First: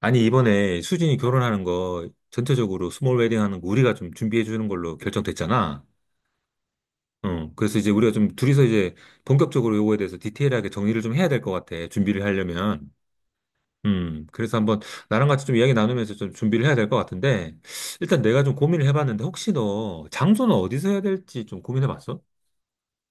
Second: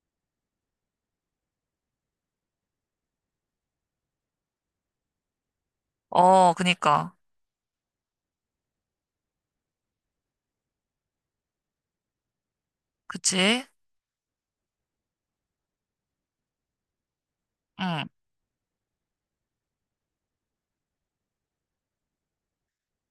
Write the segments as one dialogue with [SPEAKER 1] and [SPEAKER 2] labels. [SPEAKER 1] 아니, 이번에 수진이 결혼하는 거 전체적으로 스몰 웨딩 하는 거 우리가 좀 준비해 주는 걸로 결정됐잖아.
[SPEAKER 2] 어, 그니까.
[SPEAKER 1] 응. 그래서 이제 우리가 좀 둘이서 이제 본격적으로 요거에 대해서 디테일하게 정리를 좀 해야 될 것 같아. 준비를 하려면.
[SPEAKER 2] 그치?
[SPEAKER 1] 음. 그래서 한번 나랑 같이 좀 이야기 나누면서 좀 준비를 해야 될 것 같은데,
[SPEAKER 2] 응.
[SPEAKER 1] 일단 내가 좀 고민을 해봤는데 혹시 너 장소는 어디서 해야 될지 좀 고민해 봤어?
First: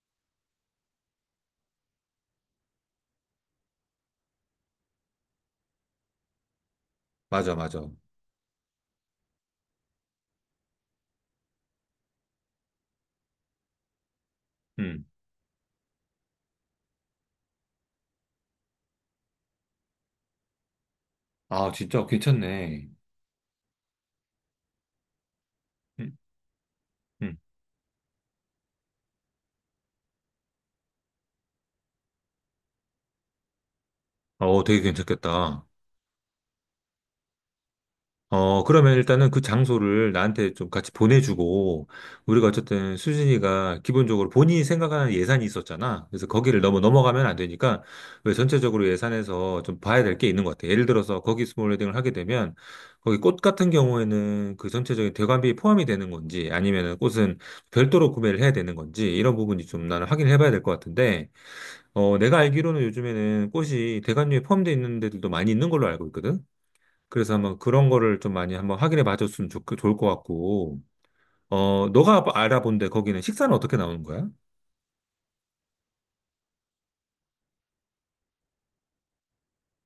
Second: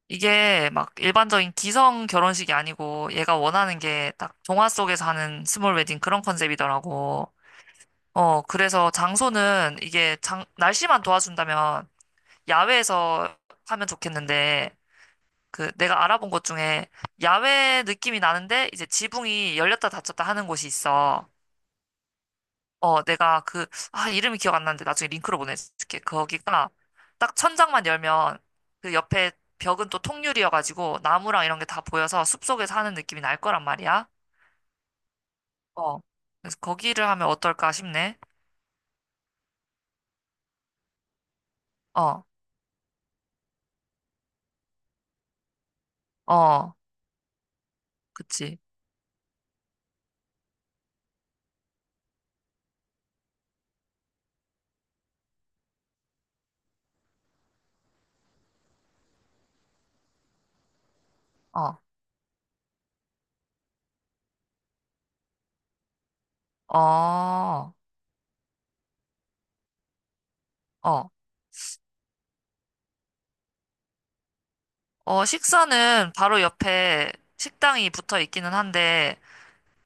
[SPEAKER 2] 이게 막 일반적인 기성 결혼식이 아니고 얘가 원하는 게 딱 동화 속에서 하는 스몰 웨딩 그런 컨셉이더라고.
[SPEAKER 1] 맞아, 맞아.
[SPEAKER 2] 어, 그래서 장소는 이게 날씨만 도와준다면 야외에서 하면 좋겠는데
[SPEAKER 1] 음.
[SPEAKER 2] 그 내가 알아본 곳 중에 야외 느낌이 나는데 이제 지붕이 열렸다 닫혔다 하는 곳이 있어.
[SPEAKER 1] 아, 진짜 괜찮네.
[SPEAKER 2] 어, 내가 아, 이름이 기억 안 나는데 나중에 링크로 보내줄게.
[SPEAKER 1] 음,
[SPEAKER 2] 거기가 딱
[SPEAKER 1] 음.
[SPEAKER 2] 천장만 열면 그 옆에 벽은 또 통유리여가지고 나무랑 이런 게 다 보여서 숲속에서 하는 느낌이 날 거란 말이야.
[SPEAKER 1] 어, 되게 괜찮겠다.
[SPEAKER 2] 어. 그래서 거기를 하면 어떨까 싶네.
[SPEAKER 1] 어, 그러면 일단은 그 장소를 나한테 좀 같이 보내주고,
[SPEAKER 2] 어,
[SPEAKER 1] 우리가 어쨌든 수진이가 기본적으로 본인이 생각하는 예산이 있었잖아. 그래서 거기를
[SPEAKER 2] 어,
[SPEAKER 1] 너무 넘어가면 안 되니까, 왜
[SPEAKER 2] 그치.
[SPEAKER 1] 전체적으로 예산에서 좀 봐야 될 게 있는 것 같아. 예를 들어서 거기 스몰웨딩을 하게 되면, 거기 꽃 같은 경우에는 그 전체적인 대관비 포함이 되는 건지, 아니면은 꽃은 별도로 구매를 해야 되는 건지, 이런 부분이 좀 나는 확인을 해봐야 될 것 같은데,
[SPEAKER 2] 어,
[SPEAKER 1] 어, 내가 알기로는 요즘에는 꽃이 대관료에 포함되어 있는 데들도 많이 있는 걸로 알고 있거든? 그래서 한번
[SPEAKER 2] 어,
[SPEAKER 1] 그런 거를 좀 많이 한번 확인해 봐줬으면 좋을 것 같고,
[SPEAKER 2] 어.
[SPEAKER 1] 어, 너가 알아본 데 거기는 식사는 어떻게 나오는 거야?
[SPEAKER 2] 어, 식사는 바로 옆에 식당이 붙어 있기는 한데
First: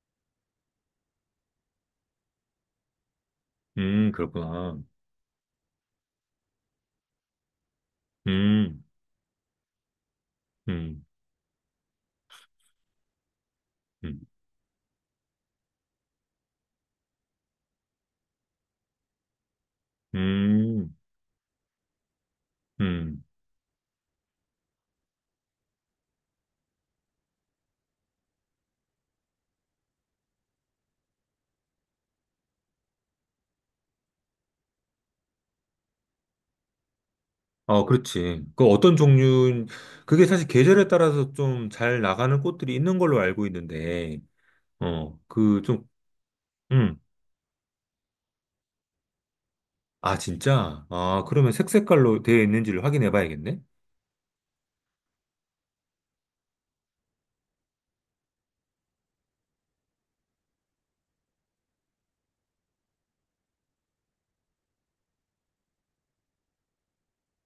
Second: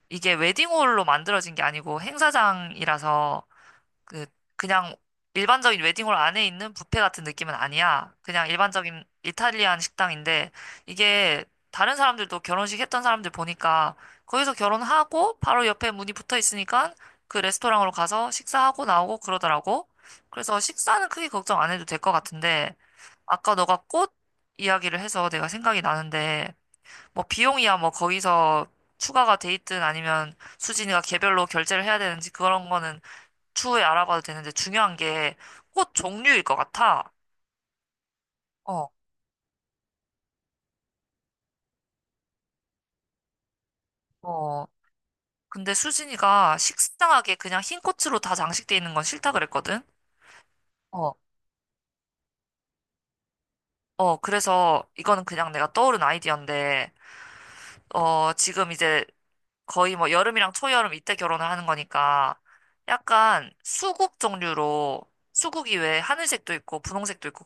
[SPEAKER 2] 이게 웨딩홀로 만들어진 게 아니고 행사장이라서 그
[SPEAKER 1] 그렇구나.
[SPEAKER 2] 그냥 일반적인 웨딩홀 안에 있는 뷔페 같은 느낌은 아니야. 그냥
[SPEAKER 1] 음,
[SPEAKER 2] 일반적인 이탈리안 식당인데
[SPEAKER 1] 음,
[SPEAKER 2] 이게 다른 사람들도 결혼식 했던 사람들 보니까
[SPEAKER 1] 음,
[SPEAKER 2] 거기서 결혼하고 바로 옆에 문이 붙어 있으니까 그 레스토랑으로 가서 식사하고 나오고 그러더라고. 그래서
[SPEAKER 1] 음,
[SPEAKER 2] 식사는 크게 걱정 안 해도 될 것 같은데
[SPEAKER 1] 음.
[SPEAKER 2] 아까 너가 꽃 이야기를 해서 내가 생각이 나는데 뭐 비용이야 뭐 거기서 추가가 돼 있든 아니면 수진이가 개별로 결제를 해야 되는지 그런 거는 추후에 알아봐도 되는데 중요한 게 꽃 종류일 것 같아.
[SPEAKER 1] 어, 그렇지. 그
[SPEAKER 2] 어,
[SPEAKER 1] 어떤 종류, 그게 사실 계절에 따라서 좀 잘 나가는 꽃들이 있는 걸로 알고 있는데,
[SPEAKER 2] 어.
[SPEAKER 1] 어, 그
[SPEAKER 2] 근데
[SPEAKER 1] 좀,
[SPEAKER 2] 수진이가
[SPEAKER 1] 음.
[SPEAKER 2] 식상하게 그냥 흰 꽃으로 다 장식돼 있는 건 싫다 그랬거든?
[SPEAKER 1] 아, 진짜?
[SPEAKER 2] 어,
[SPEAKER 1] 아, 그러면 색 색깔로 되어 있는지를 확인해 봐야겠네?
[SPEAKER 2] 어. 그래서 이거는 그냥 내가 떠오른 아이디어인데, 어, 지금 이제 거의 뭐 여름이랑 초여름 이때 결혼을 하는 거니까 약간 수국 종류로 수국이 왜 하늘색도 있고 분홍색도 있고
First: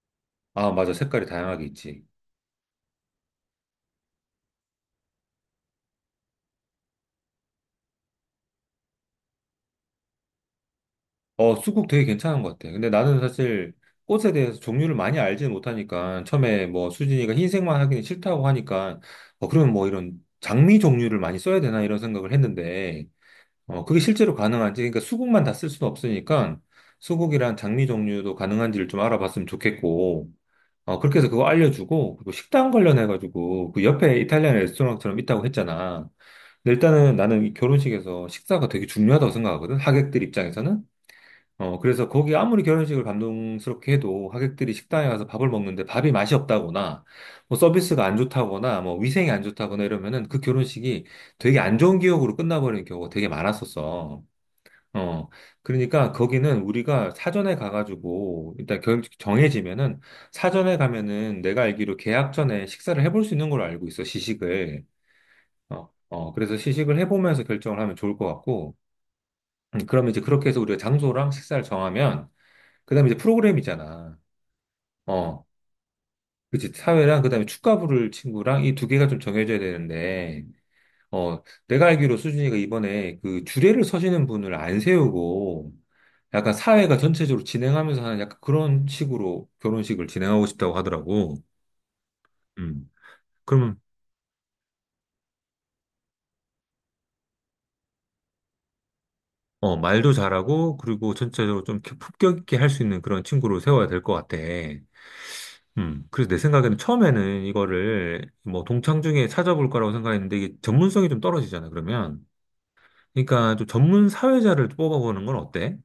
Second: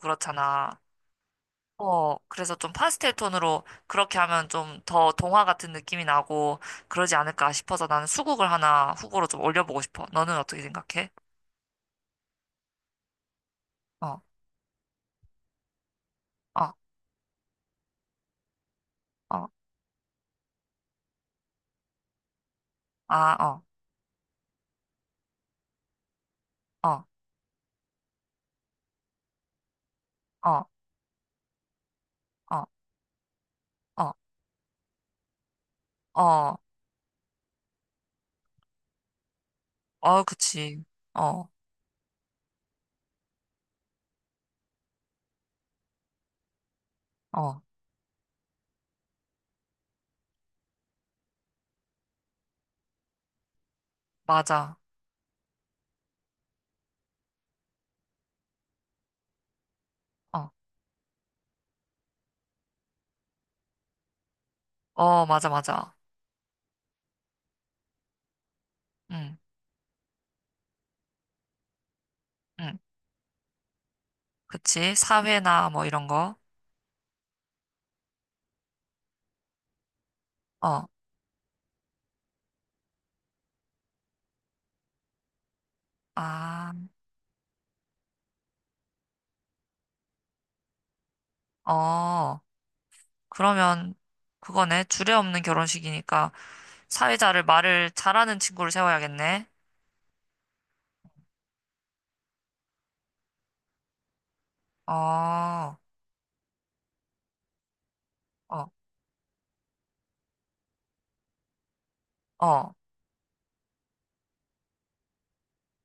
[SPEAKER 1] 아,
[SPEAKER 2] 그렇잖아.
[SPEAKER 1] 맞아. 색깔이 다양하게 있지.
[SPEAKER 2] 어, 그래서 좀 파스텔 톤으로 그렇게 하면 좀 더 동화 같은 느낌이 나고 그러지 않을까 싶어서 나는 수국을 하나 후보로 좀 올려보고 싶어. 너는 어떻게 생각해?
[SPEAKER 1] 어, 쑥국 되게 괜찮은 것 같아. 근데 나는 사실
[SPEAKER 2] 어,
[SPEAKER 1] 꽃에 대해서 종류를 많이 알지는 못하니까 처음에
[SPEAKER 2] 어,
[SPEAKER 1] 뭐 수진이가 흰색만 하기는 싫다고 하니까 어,
[SPEAKER 2] 어,
[SPEAKER 1] 그러면 뭐 이런 장미 종류를 많이 써야 되나 이런 생각을 했는데,
[SPEAKER 2] 아, 어,
[SPEAKER 1] 어, 그게 실제로 가능한지, 그러니까 수국만 다 쓸 수는 없으니까
[SPEAKER 2] 어,
[SPEAKER 1] 수국이랑 장미 종류도 가능한지를 좀 알아봤으면 좋겠고,
[SPEAKER 2] 어,
[SPEAKER 1] 어, 그렇게 해서 그거 알려주고 그리고
[SPEAKER 2] 어,
[SPEAKER 1] 식당 관련해가지고 그
[SPEAKER 2] 어,
[SPEAKER 1] 옆에 이탈리안 레스토랑처럼 있다고 했잖아.
[SPEAKER 2] 어,
[SPEAKER 1] 근데 일단은 나는 이 결혼식에서 식사가 되게 중요하다고 생각하거든. 하객들
[SPEAKER 2] 어,
[SPEAKER 1] 입장에서는.
[SPEAKER 2] 그치. 어,
[SPEAKER 1] 어, 그래서 거기 아무리 결혼식을 감동스럽게 해도 하객들이 식당에 가서 밥을 먹는데 밥이 맛이 없다거나 뭐
[SPEAKER 2] 어,
[SPEAKER 1] 서비스가 안 좋다거나 뭐 위생이 안 좋다거나 이러면은 그 결혼식이 되게 안 좋은 기억으로 끝나버리는 경우가 되게 많았었어.
[SPEAKER 2] 맞아.
[SPEAKER 1] 어, 그러니까 거기는 우리가 사전에 가가지고 일단 정해지면은
[SPEAKER 2] 어,
[SPEAKER 1] 사전에 가면은 내가 알기로 계약 전에 식사를 해볼 수 있는 걸로 알고 있어, 시식을.
[SPEAKER 2] 어, 맞아,
[SPEAKER 1] 어,
[SPEAKER 2] 맞아.
[SPEAKER 1] 어, 그래서 시식을 해보면서 결정을 하면 좋을 것 같고,
[SPEAKER 2] 응,
[SPEAKER 1] 그러면 이제 그렇게 해서 우리가 장소랑 식사를 정하면
[SPEAKER 2] 응,
[SPEAKER 1] 그다음에 이제 프로그램이잖아.
[SPEAKER 2] 그치.
[SPEAKER 1] 어,
[SPEAKER 2] 사회나 뭐 이런 거.
[SPEAKER 1] 그치. 사회랑 그다음에 축가부를 친구랑 이 두 개가 좀 정해져야 되는데,
[SPEAKER 2] 어,
[SPEAKER 1] 어, 내가 알기로 수진이가 이번에 그 주례를 서시는 분을 안 세우고, 약간
[SPEAKER 2] 아,
[SPEAKER 1] 사회가 전체적으로 진행하면서 하는 약간 그런 식으로 결혼식을 진행하고 싶다고 하더라고.
[SPEAKER 2] 어,
[SPEAKER 1] 음. 그러면
[SPEAKER 2] 그러면 그거네. 주례 없는 결혼식이니까. 사회자를 말을 잘하는 친구를 세워야겠네.
[SPEAKER 1] 어, 말도 잘하고 그리고 전체적으로 좀 품격 있게 할 수 있는 그런 친구로 세워야 될 것 같아.
[SPEAKER 2] 어,
[SPEAKER 1] 그래서 내 생각에는 처음에는 이거를 뭐
[SPEAKER 2] 어,
[SPEAKER 1] 동창 중에 찾아볼 거라고 생각했는데 이게 전문성이 좀 떨어지잖아, 그러면.
[SPEAKER 2] 어.
[SPEAKER 1] 그러니까 좀 전문 사회자를 뽑아보는 건 어때?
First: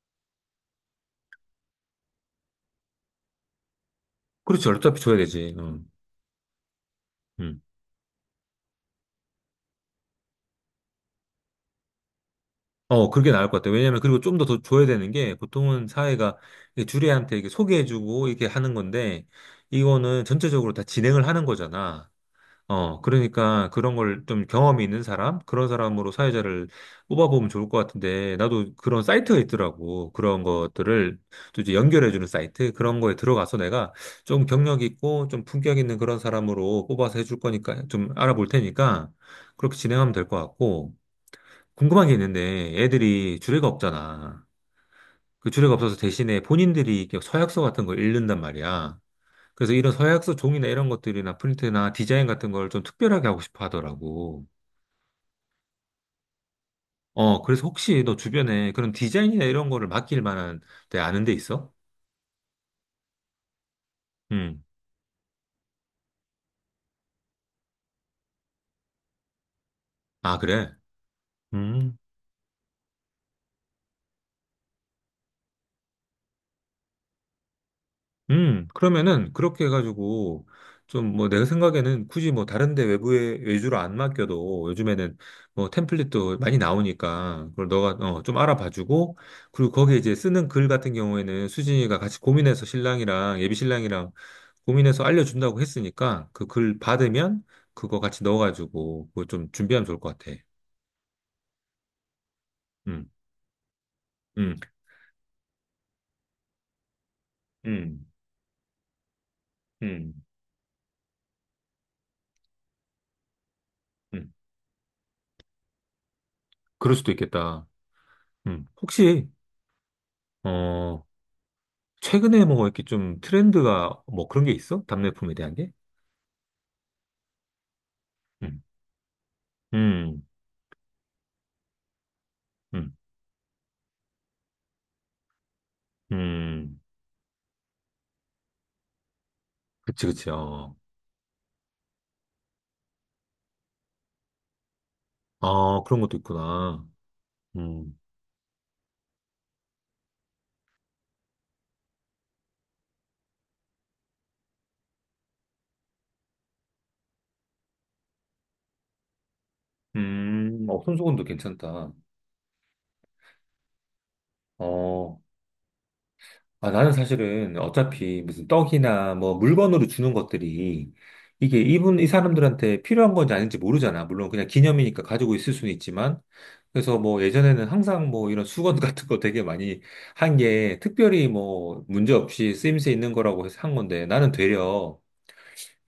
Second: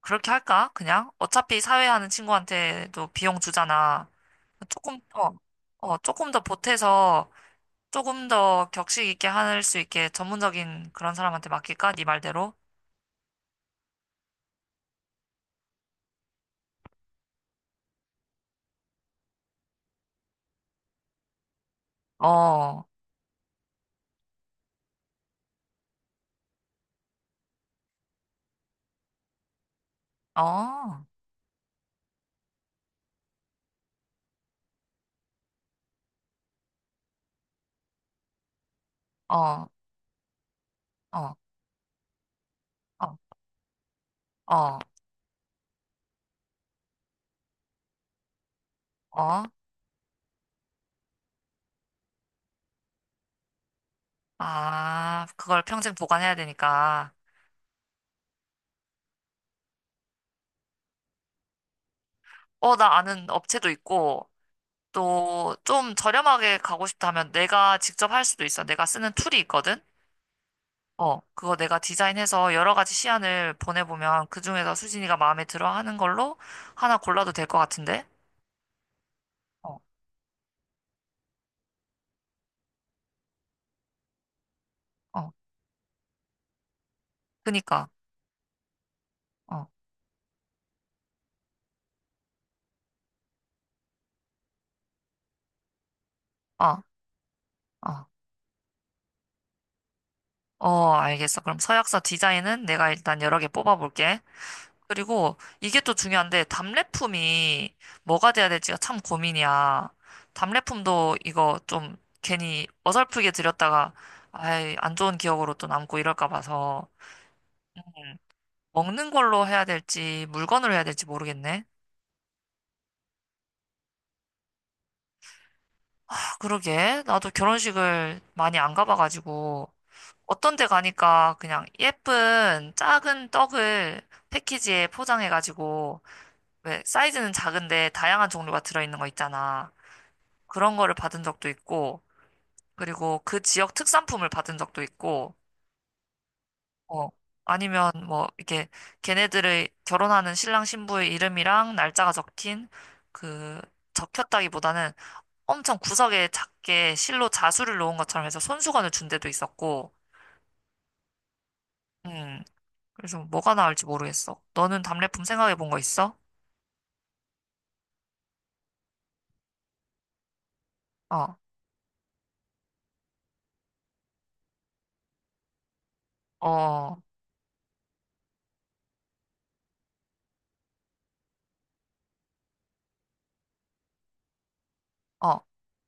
[SPEAKER 2] 그렇게 할까? 그냥? 어차피 사회하는 친구한테도 비용 주잖아.
[SPEAKER 1] 그렇지, 어차피
[SPEAKER 2] 조금,
[SPEAKER 1] 줘야
[SPEAKER 2] 어,
[SPEAKER 1] 되지. 응.
[SPEAKER 2] 어, 조금 더 보태서
[SPEAKER 1] 음.
[SPEAKER 2] 조금 더 격식 있게 할 수 있게 전문적인 그런 사람한테 맡길까? 네 말대로?
[SPEAKER 1] 어, 그게 나을 것 같아. 왜냐면 그리고 좀 더 더 줘야 되는 게 보통은 사회가 이게 주례한테 이렇게 소개해주고 이렇게 하는 건데 이거는 전체적으로 다 진행을 하는 거잖아.
[SPEAKER 2] 어, 어,
[SPEAKER 1] 어, 그러니까 그런 걸 좀 경험이 있는 사람, 그런 사람으로 사회자를 뽑아보면 좋을 것 같은데, 나도 그런 사이트가 있더라고. 그런
[SPEAKER 2] 어,
[SPEAKER 1] 것들을 또 이제 연결해주는 사이트, 그런 거에 들어가서 내가 좀 경력 있고 좀 품격 있는 그런 사람으로 뽑아서 해줄 거니까 좀 알아볼 테니까
[SPEAKER 2] 어,
[SPEAKER 1] 그렇게 진행하면 될 것 같고, 궁금한 게 있는데
[SPEAKER 2] 어,
[SPEAKER 1] 애들이 주례가 없잖아.
[SPEAKER 2] 어,
[SPEAKER 1] 그 주례가 없어서 대신에 본인들이 이렇게 서약서 같은 걸 읽는단 말이야.
[SPEAKER 2] 어.
[SPEAKER 1] 그래서 이런 서약서 종이나 이런 것들이나 프린트나 디자인 같은 걸 좀 특별하게 하고 싶어 하더라고.
[SPEAKER 2] 아, 그걸 평생 보관해야 되니까.
[SPEAKER 1] 어, 그래서 혹시 너 주변에 그런 디자인이나 이런 거를 맡길 만한 데 아는 데 있어?
[SPEAKER 2] 어, 나 아는 업체도 있고,
[SPEAKER 1] 음.
[SPEAKER 2] 또 좀 저렴하게 가고 싶다면 내가 직접 할 수도 있어. 내가 쓰는 툴이 있거든?
[SPEAKER 1] 아, 그래?
[SPEAKER 2] 어, 그거 내가 디자인해서 여러 가지 시안을 보내보면 그중에서 수진이가 마음에 들어 하는 걸로 하나 골라도 될 것 같은데?
[SPEAKER 1] 그러면은 그렇게
[SPEAKER 2] 어,
[SPEAKER 1] 해가지고 좀 뭐 내가 생각에는 굳이 뭐 다른 데 외부에 외주로 안 맡겨도 요즘에는
[SPEAKER 2] 어,
[SPEAKER 1] 뭐 템플릿도 많이 나오니까 그걸
[SPEAKER 2] 그니까.
[SPEAKER 1] 너가 어, 좀 알아봐주고
[SPEAKER 2] 어,
[SPEAKER 1] 그리고 거기에 이제 쓰는 글 같은 경우에는 수진이가 같이 고민해서 신랑이랑 예비 신랑이랑 고민해서 알려준다고 했으니까 그 글
[SPEAKER 2] 어,
[SPEAKER 1] 받으면 그거
[SPEAKER 2] 어.
[SPEAKER 1] 같이 넣어가지고 그거 좀 준비하면 좋을 것 같아.
[SPEAKER 2] 어, 알겠어. 그럼 서약서 디자인은 내가
[SPEAKER 1] 음,
[SPEAKER 2] 일단 여러 개 뽑아볼게.
[SPEAKER 1] 음,
[SPEAKER 2] 그리고 이게 또 중요한데 답례품이
[SPEAKER 1] 음,
[SPEAKER 2] 뭐가 돼야 될지가 참 고민이야.
[SPEAKER 1] 음,
[SPEAKER 2] 답례품도 이거 좀 괜히 어설프게 드렸다가
[SPEAKER 1] 음.
[SPEAKER 2] 아이 안 좋은 기억으로 또 남고 이럴까 봐서
[SPEAKER 1] 그럴 수도 있겠다.
[SPEAKER 2] 먹는
[SPEAKER 1] 혹시
[SPEAKER 2] 걸로 해야 될지 물건으로 해야
[SPEAKER 1] 어.
[SPEAKER 2] 될지 모르겠네.
[SPEAKER 1] 최근에 뭐 이렇게 좀 트렌드가 뭐 그런 게 있어? 답례품에 대한 게?
[SPEAKER 2] 아, 그러게 나도 결혼식을 많이
[SPEAKER 1] 음,
[SPEAKER 2] 안 가봐가지고
[SPEAKER 1] 음,
[SPEAKER 2] 어떤 데 가니까 그냥 예쁜
[SPEAKER 1] 음,
[SPEAKER 2] 작은 떡을 패키지에 포장해가지고
[SPEAKER 1] 음.
[SPEAKER 2] 왜 사이즈는 작은데 다양한 종류가 들어있는 거 있잖아.
[SPEAKER 1] 그치, 그치. 어.
[SPEAKER 2] 그런 거를 받은 적도 있고, 그리고 그 지역 특산품을 받은 적도 있고,
[SPEAKER 1] 아, 그런 것도 있구나.
[SPEAKER 2] 어, 아니면
[SPEAKER 1] 음,
[SPEAKER 2] 뭐, 이렇게 걔네들의 결혼하는 신랑 신부의 이름이랑 날짜가 적힌 그, 적혔다기보다는 엄청 구석에 작게 실로 자수를 놓은 것처럼 해서 손수건을 준 데도 있었고,
[SPEAKER 1] 어, 손수건도 괜찮다.
[SPEAKER 2] 음, 그래서 뭐가 나을지 모르겠어. 너는
[SPEAKER 1] 어,
[SPEAKER 2] 답례품 생각해 본 거 있어?
[SPEAKER 1] 아, 나는 사실은 어차피 무슨 떡이나 뭐 물건으로 주는 것들이
[SPEAKER 2] 어,
[SPEAKER 1] 이게 이 사람들한테 필요한 건지 아닌지 모르잖아. 물론 그냥 기념이니까 가지고 있을 수는 있지만.
[SPEAKER 2] 어,
[SPEAKER 1] 그래서
[SPEAKER 2] 어,
[SPEAKER 1] 뭐 예전에는 항상 뭐 이런 수건 같은 거 되게 많이 한 게 특별히 뭐 문제 없이 쓰임새 있는 거라고 해서 한 건데 나는 되려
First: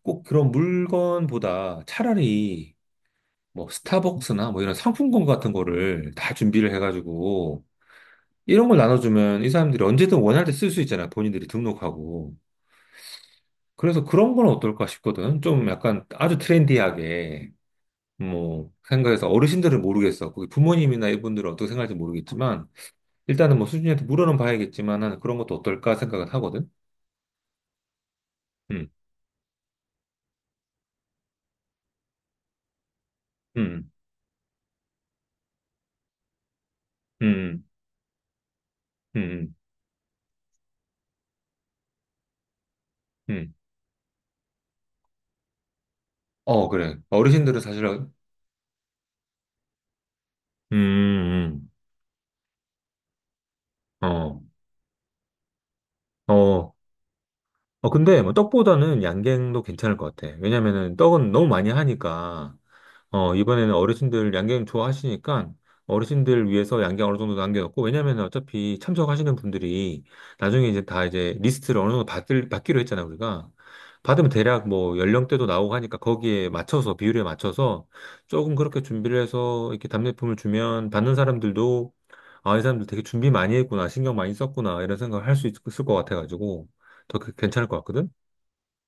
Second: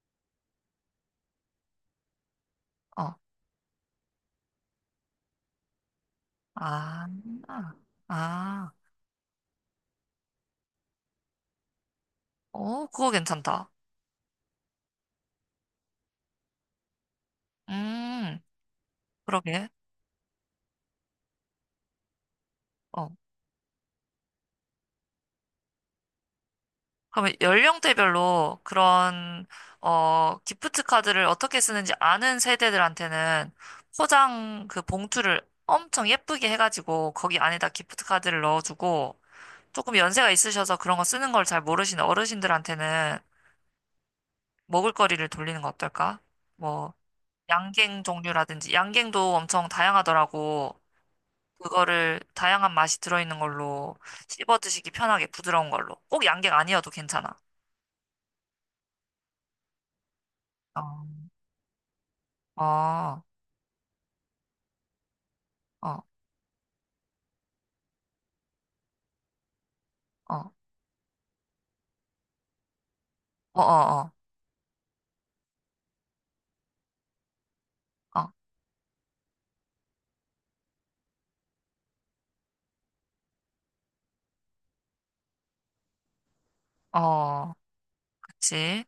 [SPEAKER 1] 꼭 그런 물건보다 차라리
[SPEAKER 2] 어,
[SPEAKER 1] 뭐 스타벅스나 뭐 이런 상품권 같은 거를 다 준비를
[SPEAKER 2] 아,
[SPEAKER 1] 해가지고 이런
[SPEAKER 2] 아,
[SPEAKER 1] 걸 나눠주면 이 사람들이 언제든 원할 때 쓸 수 있잖아. 본인들이 등록하고.
[SPEAKER 2] 어, 그거 괜찮다.
[SPEAKER 1] 그래서 그런 건 어떨까 싶거든. 좀 약간 아주 트렌디하게,
[SPEAKER 2] 음,
[SPEAKER 1] 뭐, 생각해서
[SPEAKER 2] 그러게.
[SPEAKER 1] 어르신들은 모르겠어. 거기 부모님이나 이분들은 어떻게 생각할지 모르겠지만,
[SPEAKER 2] 어.
[SPEAKER 1] 일단은 뭐 수진이한테 물어는 봐야겠지만, 은 그런 것도 어떨까 생각은 하거든.
[SPEAKER 2] 그러면 연령대별로
[SPEAKER 1] 음,
[SPEAKER 2] 그런, 어, 기프트 카드를 어떻게 쓰는지 아는 세대들한테는
[SPEAKER 1] 음,
[SPEAKER 2] 포장 그 봉투를 엄청 예쁘게 해가지고 거기
[SPEAKER 1] 음,
[SPEAKER 2] 안에다 기프트 카드를 넣어주고
[SPEAKER 1] 음, 음.
[SPEAKER 2] 조금 연세가 있으셔서 그런 거 쓰는 걸 잘 모르시는 어르신들한테는
[SPEAKER 1] 음.
[SPEAKER 2] 먹을거리를 돌리는 거 어떨까?
[SPEAKER 1] 어,
[SPEAKER 2] 뭐,
[SPEAKER 1] 그래. 어르신들은 사실,
[SPEAKER 2] 양갱 종류라든지, 양갱도 엄청 다양하더라고.
[SPEAKER 1] 음.
[SPEAKER 2] 그거를 다양한 맛이 들어있는 걸로
[SPEAKER 1] 음. 어,
[SPEAKER 2] 씹어 드시기 편하게 부드러운 걸로. 꼭 양갱
[SPEAKER 1] 어.
[SPEAKER 2] 아니어도 괜찮아.
[SPEAKER 1] 어, 근데 뭐 떡보다는 양갱도 괜찮을 것 같아. 왜냐면은
[SPEAKER 2] 어.
[SPEAKER 1] 떡은 너무 많이 하니까,
[SPEAKER 2] 어.
[SPEAKER 1] 어, 이번에는 어르신들 양갱 좋아하시니까
[SPEAKER 2] 어.
[SPEAKER 1] 어르신들 위해서 양갱 어느 정도 남겨놓고, 왜냐면 어차피 참석하시는 분들이
[SPEAKER 2] 어,
[SPEAKER 1] 나중에 이제 다 이제 리스트를 어느 정도 받기로 했잖아, 우리가.
[SPEAKER 2] 어, 어,
[SPEAKER 1] 받으면 대략 뭐 연령대도 나오고 하니까 거기에 맞춰서, 비율에 맞춰서
[SPEAKER 2] 어,
[SPEAKER 1] 조금 그렇게 준비를 해서 이렇게 답례품을 주면 받는 사람들도 아, 이 사람들 되게 준비 많이 했구나, 신경 많이 썼구나, 이런 생각을 할 수 있을 것 같아가지고
[SPEAKER 2] 어,
[SPEAKER 1] 더
[SPEAKER 2] 어,
[SPEAKER 1] 괜찮을 것 같거든?
[SPEAKER 2] 그치.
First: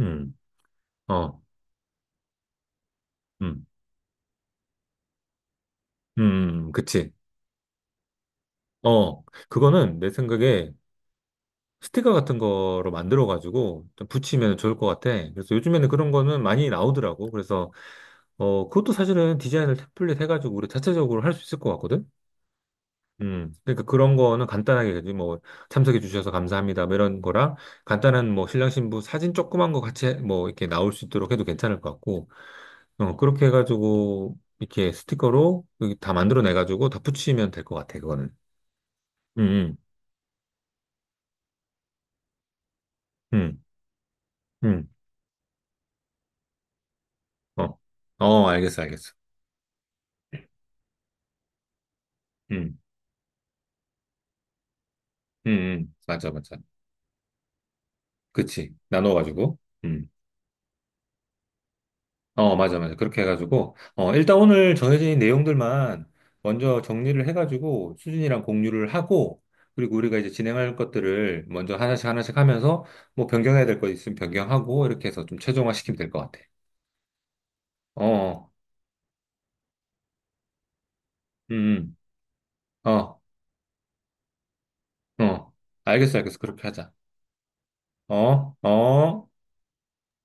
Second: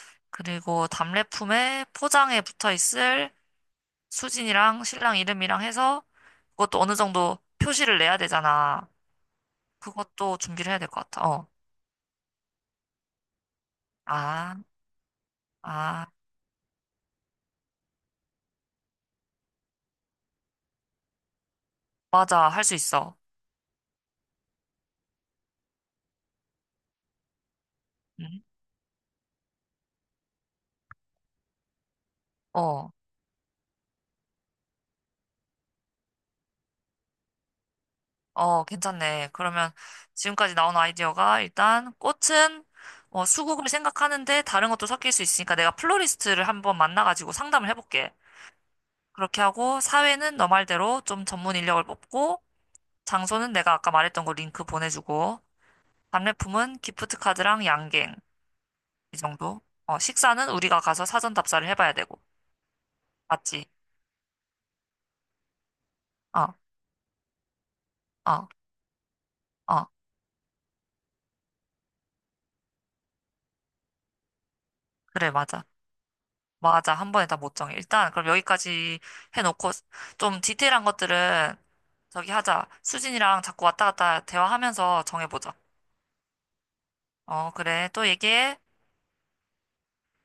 [SPEAKER 1] 음,
[SPEAKER 2] 그리고
[SPEAKER 1] 어,
[SPEAKER 2] 답례품에 포장에 붙어 있을
[SPEAKER 1] 음,
[SPEAKER 2] 수진이랑 신랑 이름이랑 해서 그것도 어느
[SPEAKER 1] 그치.
[SPEAKER 2] 정도 표시를 내야 되잖아.
[SPEAKER 1] 어, 그거는 내
[SPEAKER 2] 그것도 준비를
[SPEAKER 1] 생각에
[SPEAKER 2] 해야 될 것 같아. 어.
[SPEAKER 1] 스티커 같은 거로 만들어가지고 좀 붙이면
[SPEAKER 2] 아,
[SPEAKER 1] 좋을 것 같아. 그래서 요즘에는
[SPEAKER 2] 아,
[SPEAKER 1] 그런 거는 많이 나오더라고. 그래서, 어, 그것도 사실은 디자인을 템플릿 해가지고 우리 자체적으로 할 수 있을 것 같거든?
[SPEAKER 2] 맞아. 할 수 있어.
[SPEAKER 1] 그러니까 그런 거는 간단하게, 그지? 뭐, 참석해 주셔서 감사합니다. 뭐 이런 거랑 간단한
[SPEAKER 2] 응?
[SPEAKER 1] 뭐, 신랑 신부 사진 조그만 거 같이 뭐, 이렇게 나올 수 있도록 해도 괜찮을 것 같고,
[SPEAKER 2] 어,
[SPEAKER 1] 어, 그렇게 해가지고 이렇게 스티커로 여기 다 만들어내가지고 다 붙이면 될 것 같아, 그거는.
[SPEAKER 2] 어, 괜찮네.
[SPEAKER 1] 음,
[SPEAKER 2] 그러면
[SPEAKER 1] 음,
[SPEAKER 2] 지금까지 나온 아이디어가 일단 꽃은 어,
[SPEAKER 1] 음.
[SPEAKER 2] 수국을 생각하는데 다른 것도
[SPEAKER 1] 음.
[SPEAKER 2] 섞일 수 있으니까 내가 플로리스트를 한번 만나가지고 상담을
[SPEAKER 1] 어,
[SPEAKER 2] 해볼게.
[SPEAKER 1] 어, 알겠어, 알겠어.
[SPEAKER 2] 그렇게 하고 사회는 너 말대로 좀 전문 인력을 뽑고
[SPEAKER 1] 음,
[SPEAKER 2] 장소는 내가 아까 말했던 거 링크 보내주고
[SPEAKER 1] 음, 맞아, 맞아.
[SPEAKER 2] 답례품은 기프트 카드랑 양갱
[SPEAKER 1] 그치.
[SPEAKER 2] 이
[SPEAKER 1] 나눠가지고.
[SPEAKER 2] 정도. 어,
[SPEAKER 1] 음,
[SPEAKER 2] 식사는 우리가 가서 사전 답사를 해봐야 되고
[SPEAKER 1] 어, 맞아, 맞아. 그렇게
[SPEAKER 2] 맞지?
[SPEAKER 1] 해가지고. 어, 일단 오늘 정해진 내용들만
[SPEAKER 2] 어,
[SPEAKER 1] 먼저 정리를 해가지고 수진이랑
[SPEAKER 2] 어,
[SPEAKER 1] 공유를 하고,
[SPEAKER 2] 어,
[SPEAKER 1] 그리고 우리가 이제 진행할 것들을 먼저 하나씩 하나씩 하면서 뭐 변경해야 될 거 있으면 변경하고, 이렇게 해서
[SPEAKER 2] 그래
[SPEAKER 1] 좀
[SPEAKER 2] 맞아.
[SPEAKER 1] 최종화 시키면 될 것 같아.
[SPEAKER 2] 맞아. 한 번에 다 못 정해. 일단 그럼
[SPEAKER 1] 어,
[SPEAKER 2] 여기까지 해놓고 좀 디테일한
[SPEAKER 1] 음,
[SPEAKER 2] 것들은 저기 하자.
[SPEAKER 1] 어,
[SPEAKER 2] 수진이랑 자꾸 왔다 갔다 대화하면서
[SPEAKER 1] 어.
[SPEAKER 2] 정해보자.
[SPEAKER 1] 알겠어, 알겠어. 그렇게 하자.
[SPEAKER 2] 어, 그래. 또
[SPEAKER 1] 어,
[SPEAKER 2] 얘기해.
[SPEAKER 1] 어.